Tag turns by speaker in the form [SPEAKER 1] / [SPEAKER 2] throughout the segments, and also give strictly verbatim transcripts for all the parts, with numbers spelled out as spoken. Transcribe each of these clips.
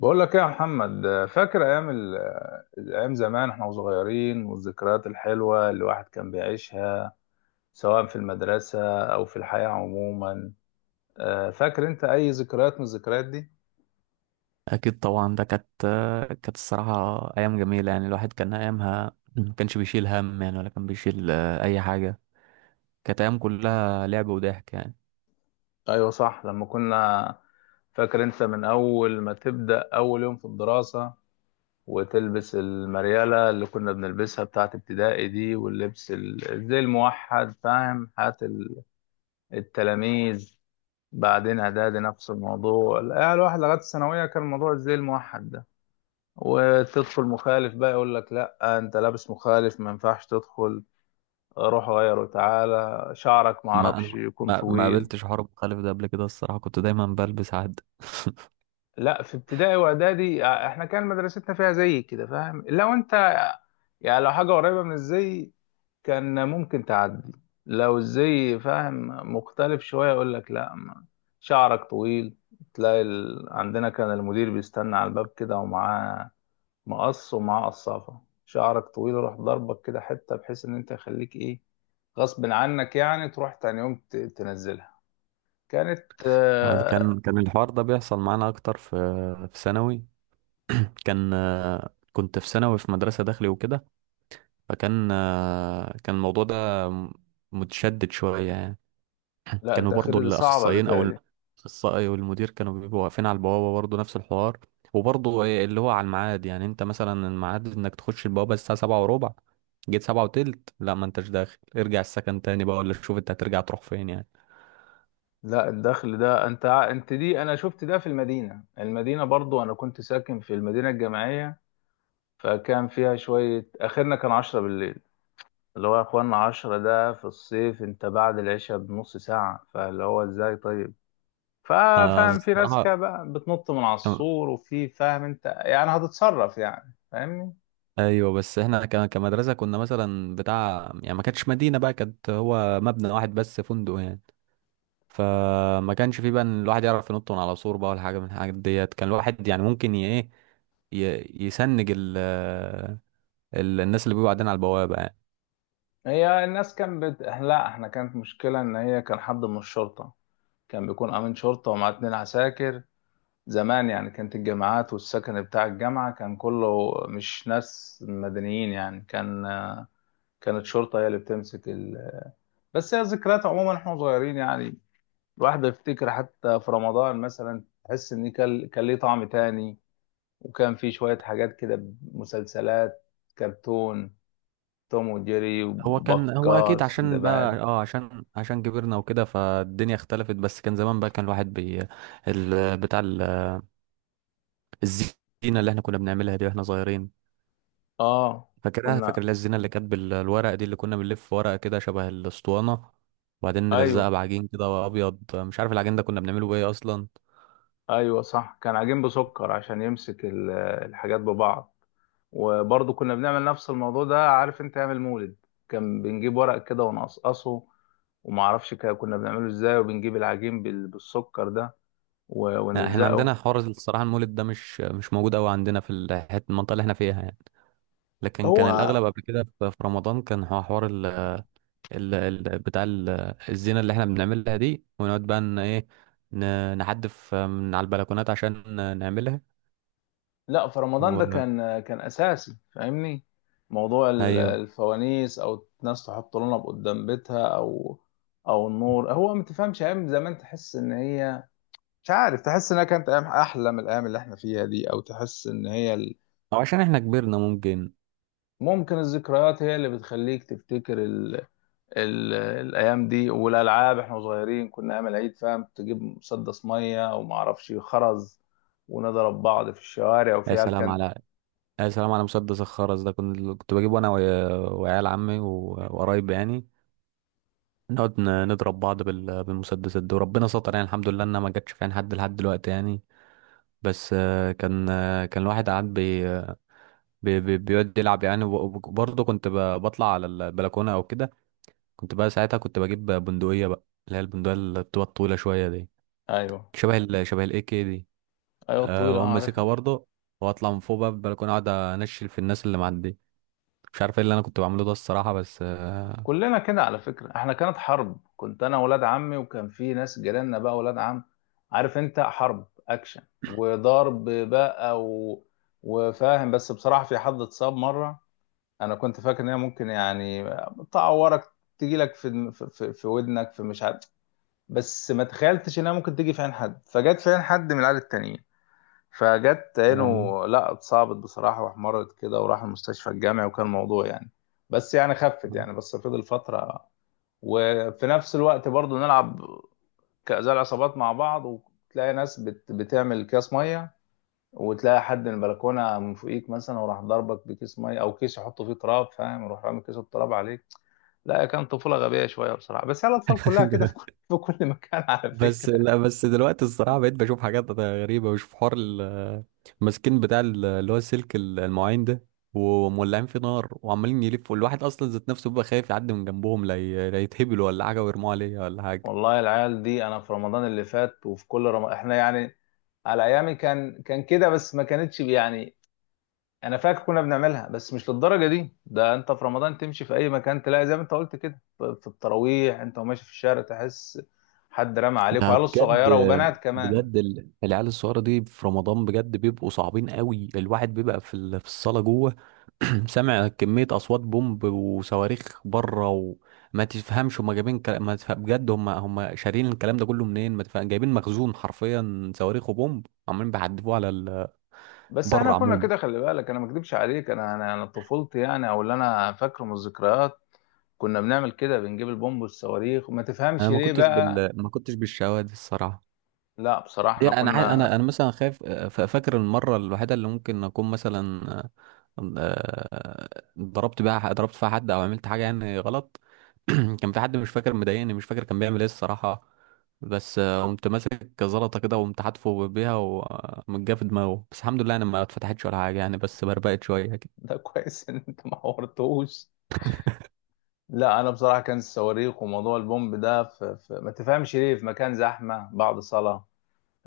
[SPEAKER 1] بقول لك ايه يا محمد، فاكر ايام ال- ايام زمان احنا وصغيرين، والذكريات الحلوه اللي الواحد كان بيعيشها سواء في المدرسه او في الحياه عموما. آه، فاكر انت اي ذكريات من الذكريات دي؟
[SPEAKER 2] اكيد طبعا، ده كانت كانت الصراحه ايام جميله يعني. الواحد كان ايامها ما كانش بيشيل هم يعني، ولا كان بيشيل آه، اي حاجه. كانت ايام كلها لعب وضحك يعني.
[SPEAKER 1] ايوه صح. لما كنا فاكر انت من اول ما تبدا اول يوم في الدراسه، وتلبس المرياله اللي كنا بنلبسها بتاعت ابتدائي دي، واللبس ال- زي الموحد، فاهم؟ حياه ال- التلاميذ. بعدين اعدادي نفس الموضوع، يعني الواحد لغايه الثانويه كان الموضوع زي الموحد ده، وتدخل مخالف بقى يقول لك لا انت لابس مخالف ما ينفعش تدخل، روح غيره، تعالى شعرك ما
[SPEAKER 2] ما انا
[SPEAKER 1] اعرفش يكون
[SPEAKER 2] ما ما
[SPEAKER 1] طويل.
[SPEAKER 2] قابلتش حوار مخالف ده قبل كده الصراحه، كنت دايما بلبس عد.
[SPEAKER 1] لا في ابتدائي واعدادي، آه، احنا كان مدرستنا فيها زي كده، فاهم؟ لو انت يعني لو حاجه قريبه من الزي كان ممكن تعدي، لو الزي فاهم مختلف شويه يقول لك لا، ما- شعرك طويل. تلاقي ال... عندنا كان المدير بيستنى على الباب كده ومعاه مقص ومعاه قصافه، شعرك طويل روح، ضربك كده حته بحيث ان انت يخليك ايه غصب عنك، يعني تروح تاني يوم ت- تنزلها. كانت
[SPEAKER 2] آه،
[SPEAKER 1] آه،
[SPEAKER 2] كان كان الحوار ده بيحصل معانا اكتر في في ثانوي. كان آه، كنت في ثانوي في مدرسه داخلي وكده. فكان آه، كان الموضوع ده متشدد شويه يعني.
[SPEAKER 1] لا
[SPEAKER 2] كانوا برضو
[SPEAKER 1] الداخلي دي صعبه
[SPEAKER 2] الاخصائيين او
[SPEAKER 1] بتاعي.
[SPEAKER 2] الاخصائي والمدير كانوا بيبقوا واقفين على البوابه، برضو نفس الحوار. وبرضو إيه اللي هو على الميعاد، يعني انت مثلا الميعاد انك تخش البوابه الساعه سبعة وربع، جيت سبعة وتلت، لا ما انتش داخل، ارجع السكن تاني بقى، ولا شوف انت هترجع تروح فين يعني.
[SPEAKER 1] لا الدخل ده انت ع- انت دي، انا شفت ده في المدينة المدينة برضو، انا كنت ساكن في المدينة الجامعية، فكان فيها شوية، اخرنا كان عشرة بالليل، اللي هو يا اخوانا عشرة ده في الصيف، انت بعد العشاء بنص ساعة، فاللي هو ازاي طيب؟
[SPEAKER 2] آه،
[SPEAKER 1] ففاهم في ناس
[SPEAKER 2] الصراحه
[SPEAKER 1] كده بقى بتنط من على
[SPEAKER 2] كان-
[SPEAKER 1] السور، وفي فاهم انت، يعني هتتصرف يعني، فاهمني؟
[SPEAKER 2] ايوه بس احنا ك- كمدرسه كنا مثلا بتاع يعني، ما كانتش مدينه بقى، كانت هو مبنى واحد بس، فندق يعني. فما كانش في بقى إن الواحد يعرف ينط من على سور بقى ولا حاجه من الحاجات ديت. كان الواحد يعني ممكن ي- ايه ي- يسنج ال ال- الناس اللي بيبقوا قاعدين على البوابه يعني.
[SPEAKER 1] هي الناس كان بت... لا احنا كانت مشكلة ان هي كان حد من الشرطة، كان بيكون امين شرطة ومعاه اتنين عساكر. زمان يعني كانت الجامعات والسكن بتاع الجامعة كان كله مش ناس مدنيين يعني، كان كانت شرطة هي اللي بتمسك ال... بس هي ذكريات عموما احنا صغيرين يعني. الواحد يفتكر حتى في رمضان مثلا تحس ان كان كان ليه طعم تاني، وكان في شوية حاجات كده: مسلسلات، كرتون، توم وجيري
[SPEAKER 2] هو كان هو
[SPEAKER 1] وبكار
[SPEAKER 2] اكيد، عشان بقى
[SPEAKER 1] سندباد.
[SPEAKER 2] اه عشان عشان كبرنا وكده فالدنيا اختلفت. بس كان زمان بقى، كان الواحد بي ال بتاع ال- الزينه اللي احنا كنا بنعملها دي واحنا صغيرين.
[SPEAKER 1] اه
[SPEAKER 2] فاكرها فاكر
[SPEAKER 1] كنا.
[SPEAKER 2] اللي هي الزينه اللي كانت بالورق دي، اللي كنا بنلف ورقه كده شبه الاسطوانه، وبعدين نلزقها
[SPEAKER 1] ايوه.
[SPEAKER 2] بعجين كده ابيض. مش عارف العجين ده كنا بنعمله بايه اصلا.
[SPEAKER 1] ايوه صح، كان عجين بسكر عشان يمسك ال- الحاجات ببعض. وبرضه كنا بنعمل نفس الموضوع ده، عارف انت اعمل مولد، كان بنجيب ورق كده ونقصقصه، وما اعرفش كا- كنا بنعمله ازاي، وبنجيب العجين بال- بالسكر ده و-
[SPEAKER 2] احنا عندنا
[SPEAKER 1] ونلزقه.
[SPEAKER 2] حوار الصراحه، المولد ده مش مش موجود قوي عندنا في الحته المنطقه اللي احنا فيها يعني. لكن كان
[SPEAKER 1] هو
[SPEAKER 2] الاغلب قبل كده في في رمضان كان هو حوار ال ال ال بتاع ال- الزينه اللي احنا بنعملها دي، ونقعد بقى ان ايه، ن- نحدف من على البلكونات عشان نعملها.
[SPEAKER 1] لا، في رمضان ده
[SPEAKER 2] و...
[SPEAKER 1] كان كان اساسي فاهمني، موضوع ال-
[SPEAKER 2] ايوه،
[SPEAKER 1] الفوانيس، او الناس تحط لنا قدام بيتها، او او النور، هو ما تفهمش ايام زمان تحس ان هي، مش عارف، تحس انها كانت ايام احلى من الايام اللي احنا فيها دي، او تحس ان هي ال...
[SPEAKER 2] او عشان احنا كبرنا ممكن.
[SPEAKER 1] ممكن الذكريات هي اللي بتخليك تفتكر ال... ال... الايام دي. والالعاب، احنا صغيرين كنا ايام العيد فاهم، تجيب مسدس ميه وما اعرفش خرز، ونضرب بعض في الشوارع،
[SPEAKER 2] يا
[SPEAKER 1] وفي عيال
[SPEAKER 2] سلام
[SPEAKER 1] كانت.
[SPEAKER 2] على يا سلام على مسدس الخرز ده، كنت كنت بجيبه انا ويا- وعيال عمي و- وقرايب يعني، نقعد ن- نضرب بعض بال- بالمسدسات دي. وربنا ستر يعني، الحمد لله انها ما جاتش في عين حد لحد دلوقتي يعني. بس آه، كان آه، كان الواحد قاعد بي بي بي- بيقعد يلعب يعني، وبرضه كنت ب- بطلع على البلكونة أو كده. كنت بقى ساعتها كنت بجيب بندقية بقى، اللي هي البندقية اللي بتبقى طويلة شوية دي،
[SPEAKER 1] ايوه.
[SPEAKER 2] شبه ال شبه الإي كي دي.
[SPEAKER 1] ايوه
[SPEAKER 2] أه
[SPEAKER 1] الطويله
[SPEAKER 2] وأقوم
[SPEAKER 1] اه
[SPEAKER 2] ماسكها
[SPEAKER 1] عارفها.
[SPEAKER 2] برضه، وأطلع من فوق بقى البلكونة، أقعد أنشل في الناس اللي معدية. مش عارف إيه اللي أنا كنت بعمله ده الصراحة، بس. آه،
[SPEAKER 1] كلنا كده على فكرة، احنا كانت حرب، كنت انا ولاد عمي، وكان في ناس جيراننا بقى ولاد عم، عارف انت حرب اكشن وضرب بقى و... وفاهم. بس بصراحة في حد اتصاب مرة، انا كنت فاكر ان هي ممكن يعني تعورك، تجيلك في في في ودنك في مش عارف، بس ما تخيلتش انها ممكن تيجي في عين حد، فجت في عين حد من العيال التانيين، فجت عينه.
[SPEAKER 2] آه.
[SPEAKER 1] لا اتصابت بصراحة واحمرت كده، وراح المستشفى الجامعي وكان الموضوع يعني، بس يعني خفت يعني، بس فضل فترة. وفي نفس الوقت برضو نلعب كأزاء العصابات مع بعض، وتلاقي ناس بت... بتعمل اكياس ميه، وتلاقي حد من البلكونه من فوقيك مثلا وراح ضربك بكيس ميه، او كيس يحطه فيه تراب فاهم، يروح رامي كيس التراب عليك. لا كان طفوله غبيه شويه بصراحه، بس هي الاطفال كلها كده في كل في كل مكان على
[SPEAKER 2] بس
[SPEAKER 1] فكره.
[SPEAKER 2] لا، بس دلوقتي الصراحه بقيت بشوف حاجات غريبه، بشوف حوار ال- الماسكين بتاع ال- اللي هو السلك ال- المواعين ده، ومولعين فيه نار، وعمالين يلفوا. الواحد اصلا ذات نفسه بيبقى خايف يعدي من جنبهم، لا ي- لا يتهبلوا ولا حاجه ويرموا عليه ولا حاجه.
[SPEAKER 1] والله العيال دي انا في رمضان اللي فات وفي كل رمضان احنا يعني، على ايامي كان كان كده بس ما كانتش يعني، انا فاكر كنا بنعملها بس مش للدرجه دي. ده انت في رمضان تمشي في اي مكان تلاقي زي ما انت قلت كده، ف- في التراويح انت وماشي في الشارع تحس حد رمى عليك،
[SPEAKER 2] ده
[SPEAKER 1] وعيال
[SPEAKER 2] بجد،
[SPEAKER 1] صغيره وبنات كمان.
[SPEAKER 2] بجد ال- العيال الصغيرة دي في رمضان بجد بيبقوا صعبين قوي. الواحد بيبقى في ال- في الصالة جوه، سامع كمية أصوات بومب وصواريخ بره. وما تفهمش هما جايبين كلا... ما تفهم بجد، هما هما شارين الكلام ده كله منين. ما تفهم جايبين مخزون حرفيا، صواريخ وبومب عمالين بيحدفوه على ال...
[SPEAKER 1] بس احنا
[SPEAKER 2] بره
[SPEAKER 1] كنا
[SPEAKER 2] عموما.
[SPEAKER 1] كده خلي بالك، انا ما اكدبش عليك، انا انا انا طفولتي يعني، او اللي انا فاكره من الذكريات كنا بنعمل كده، بنجيب البومب والصواريخ وما تفهمش
[SPEAKER 2] أنا ما
[SPEAKER 1] ليه
[SPEAKER 2] كنتش
[SPEAKER 1] بقى.
[SPEAKER 2] بال ما كنتش بالشواذ الصراحة.
[SPEAKER 1] لا بصراحه
[SPEAKER 2] هي
[SPEAKER 1] احنا
[SPEAKER 2] انا ع- انا
[SPEAKER 1] كنا.
[SPEAKER 2] انا مثلا خايف. آه، ف- فاكر المره الوحيده اللي ممكن اكون مثلا آه، آه، ضربت بيها ضربت فيها حد او عملت حاجه يعني غلط. كان في حد مش فاكر مضايقني، مش فاكر كان بيعمل ايه الصراحه، بس آه، قمت ماسك زلطه كده، وقمت حاتفه بيها ومجاه في دماغه. بس الحمد لله انا ما اتفتحتش ولا حاجه يعني، بس بربقت شويه كده.
[SPEAKER 1] ده كويس ان انت ما حورتوش. لا انا بصراحه، كان الصواريخ وموضوع البومب ده في... في... ما تفهمش ليه، في مكان زحمه بعد صلاه،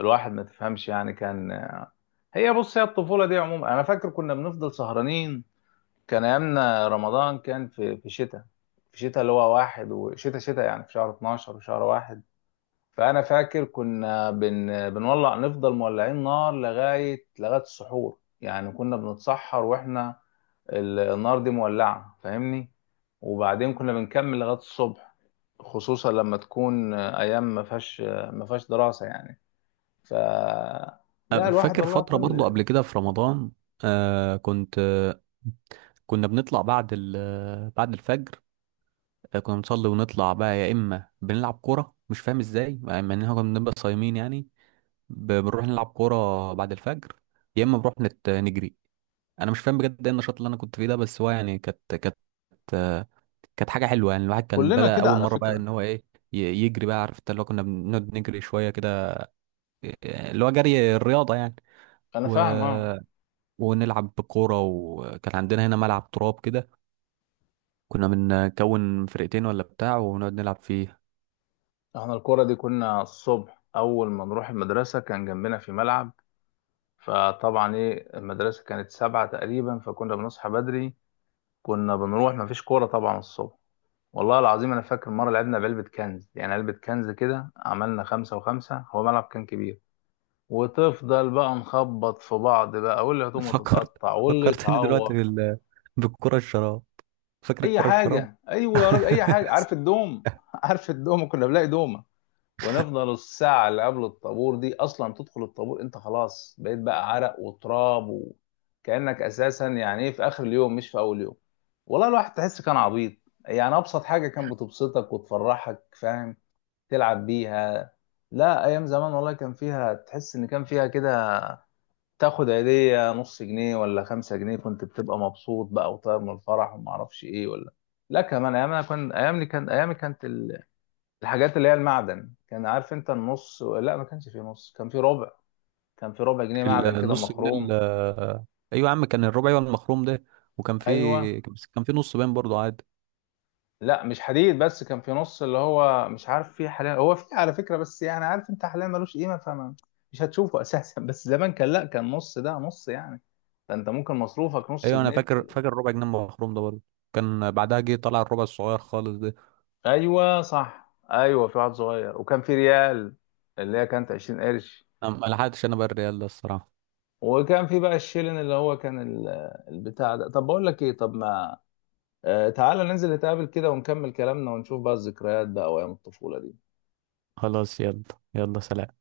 [SPEAKER 1] الواحد ما تفهمش يعني كان. هي بص، هي الطفولة دي عموما أنا فاكر كنا بنفضل سهرانين. كان أيامنا رمضان كان في في شتاء في شتاء، اللي هو واحد، وشتاء شتاء يعني في شهر اتناشر وشهر واحد، فأنا فاكر كنا بن بنولع، نفضل مولعين نار لغاية لغاية السحور، يعني كنا بنتسحر وإحنا ال- النار دي مولعة فاهمني، وبعدين كنا بنكمل لغاية الصبح، خصوصا لما تكون أيام ما فيهاش ما فيهاش دراسة يعني. ف لا
[SPEAKER 2] آه،
[SPEAKER 1] الواحد
[SPEAKER 2] فاكر
[SPEAKER 1] والله
[SPEAKER 2] فتره برضو
[SPEAKER 1] كل.
[SPEAKER 2] قبل كده في رمضان. آه، كنت آه، كنا بنطلع بعد ال- آه، بعد الفجر. فكنا بنصلي ونطلع بقى، يا اما بنلعب كوره مش فاهم ازاي، مع ان احنا كنا بنبقى صايمين يعني. ب- بنروح نلعب كوره بعد الفجر، يا اما بنروح نت... نجري. انا مش فاهم بجد ايه النشاط اللي انا كنت فيه ده، بس هو يعني كانت كانت كانت حاجه حلوه يعني. الواحد كان
[SPEAKER 1] كلنا
[SPEAKER 2] بدأ
[SPEAKER 1] كده
[SPEAKER 2] اول
[SPEAKER 1] على
[SPEAKER 2] مره بقى
[SPEAKER 1] فكرة.
[SPEAKER 2] ان هو ايه، ي- يجري بقى، عرفت اللي هو كنا بنقعد نجري شويه كده، اللي هو جري الرياضه يعني.
[SPEAKER 1] انا
[SPEAKER 2] و...
[SPEAKER 1] فاهم اه.
[SPEAKER 2] ونلعب كوره، وكان عندنا هنا ملعب تراب كده، كنا بنكون فرقتين ولا بتاع، ونقعد نلعب فيه.
[SPEAKER 1] احنا الكرة دي، كنا الصبح اول ما نروح المدرسة كان جنبنا في ملعب، فطبعا ايه المدرسة كانت سبعة تقريبا فكنا بنصحى بدري، كنا بنروح مفيش كورة طبعا الصبح. والله العظيم انا فاكر مرة لعبنا بعلبة كنز، يعني علبة كنز كده، عملنا خمسة وخمسة، هو ملعب كان كبير، وتفضل بقى نخبط في بعض بقى، واللي هتقوم
[SPEAKER 2] فكرت
[SPEAKER 1] تتقطع واللي
[SPEAKER 2] فكرتني دلوقتي
[SPEAKER 1] يتعور.
[SPEAKER 2] بال... بالكرة الشراب. فاكر
[SPEAKER 1] اي
[SPEAKER 2] الكرة الشراب؟
[SPEAKER 1] حاجه، ايوه يا راجل اي حاجه. عارف الدوم؟ عارف الدوم، كنا بنلاقي دومه، ونفضل الساعه اللي قبل الطابور دي، اصلا تدخل الطابور انت خلاص بقيت بقى عرق وتراب، وكانك اساسا يعني ايه في اخر اليوم مش في اول يوم. والله الواحد تحس كان عبيط يعني، ابسط حاجه كان بتبسطك وتفرحك فاهم، تلعب بيها. لا ايام زمان والله كان فيها، تحس ان كان فيها كده تاخد هدية نص جنيه ولا خمسة جنيه، كنت بتبقى مبسوط بقى وطاير من الفرح وما اعرفش ايه ولا. لا كمان ايام، انا كان ايامي كان ايامي كانت ال- الحاجات اللي هي المعدن، كان عارف انت النص، لا ما كانش فيه نص كان فيه ربع، كان فيه ربع جنيه
[SPEAKER 2] ال-
[SPEAKER 1] معدن كده
[SPEAKER 2] النص جنيه
[SPEAKER 1] مخروم.
[SPEAKER 2] ال- ايوه يا عم، كان الربع، ايوه المخروم ده. وكان
[SPEAKER 1] ايوه.
[SPEAKER 2] في، بس كان في نص باين برضه عادي.
[SPEAKER 1] لا مش حديد، بس كان فيه نص اللي هو مش عارف فيه حاليا، هو فيه على فكرة بس يعني عارف انت حاليا ملوش قيمة فما مش هتشوفه اساسا. بس زمان كان، لا كان نص ده نص يعني، فانت ممكن مصروفك نص
[SPEAKER 2] ايوه انا
[SPEAKER 1] جنيه.
[SPEAKER 2] فاكر فاكر الربع جنيه المخروم ده برضه. كان بعدها جه طلع الربع الصغير خالص ده.
[SPEAKER 1] ايوه صح ايوه، في واحد صغير، وكان في ريال اللي هي كانت عشرين قرش،
[SPEAKER 2] أنا ما لحقتش انا بقى الريال ده الصراحة.
[SPEAKER 1] وكان في بقى الشيلن اللي هو كان ال- البتاع ده. طب بقول لك ايه، طب ما آه تعالى ننزل نتقابل كده ونكمل كلامنا، ونشوف بقى الذكريات بقى وايام الطفولة دي.
[SPEAKER 2] خلاص يلا. يلا سلام.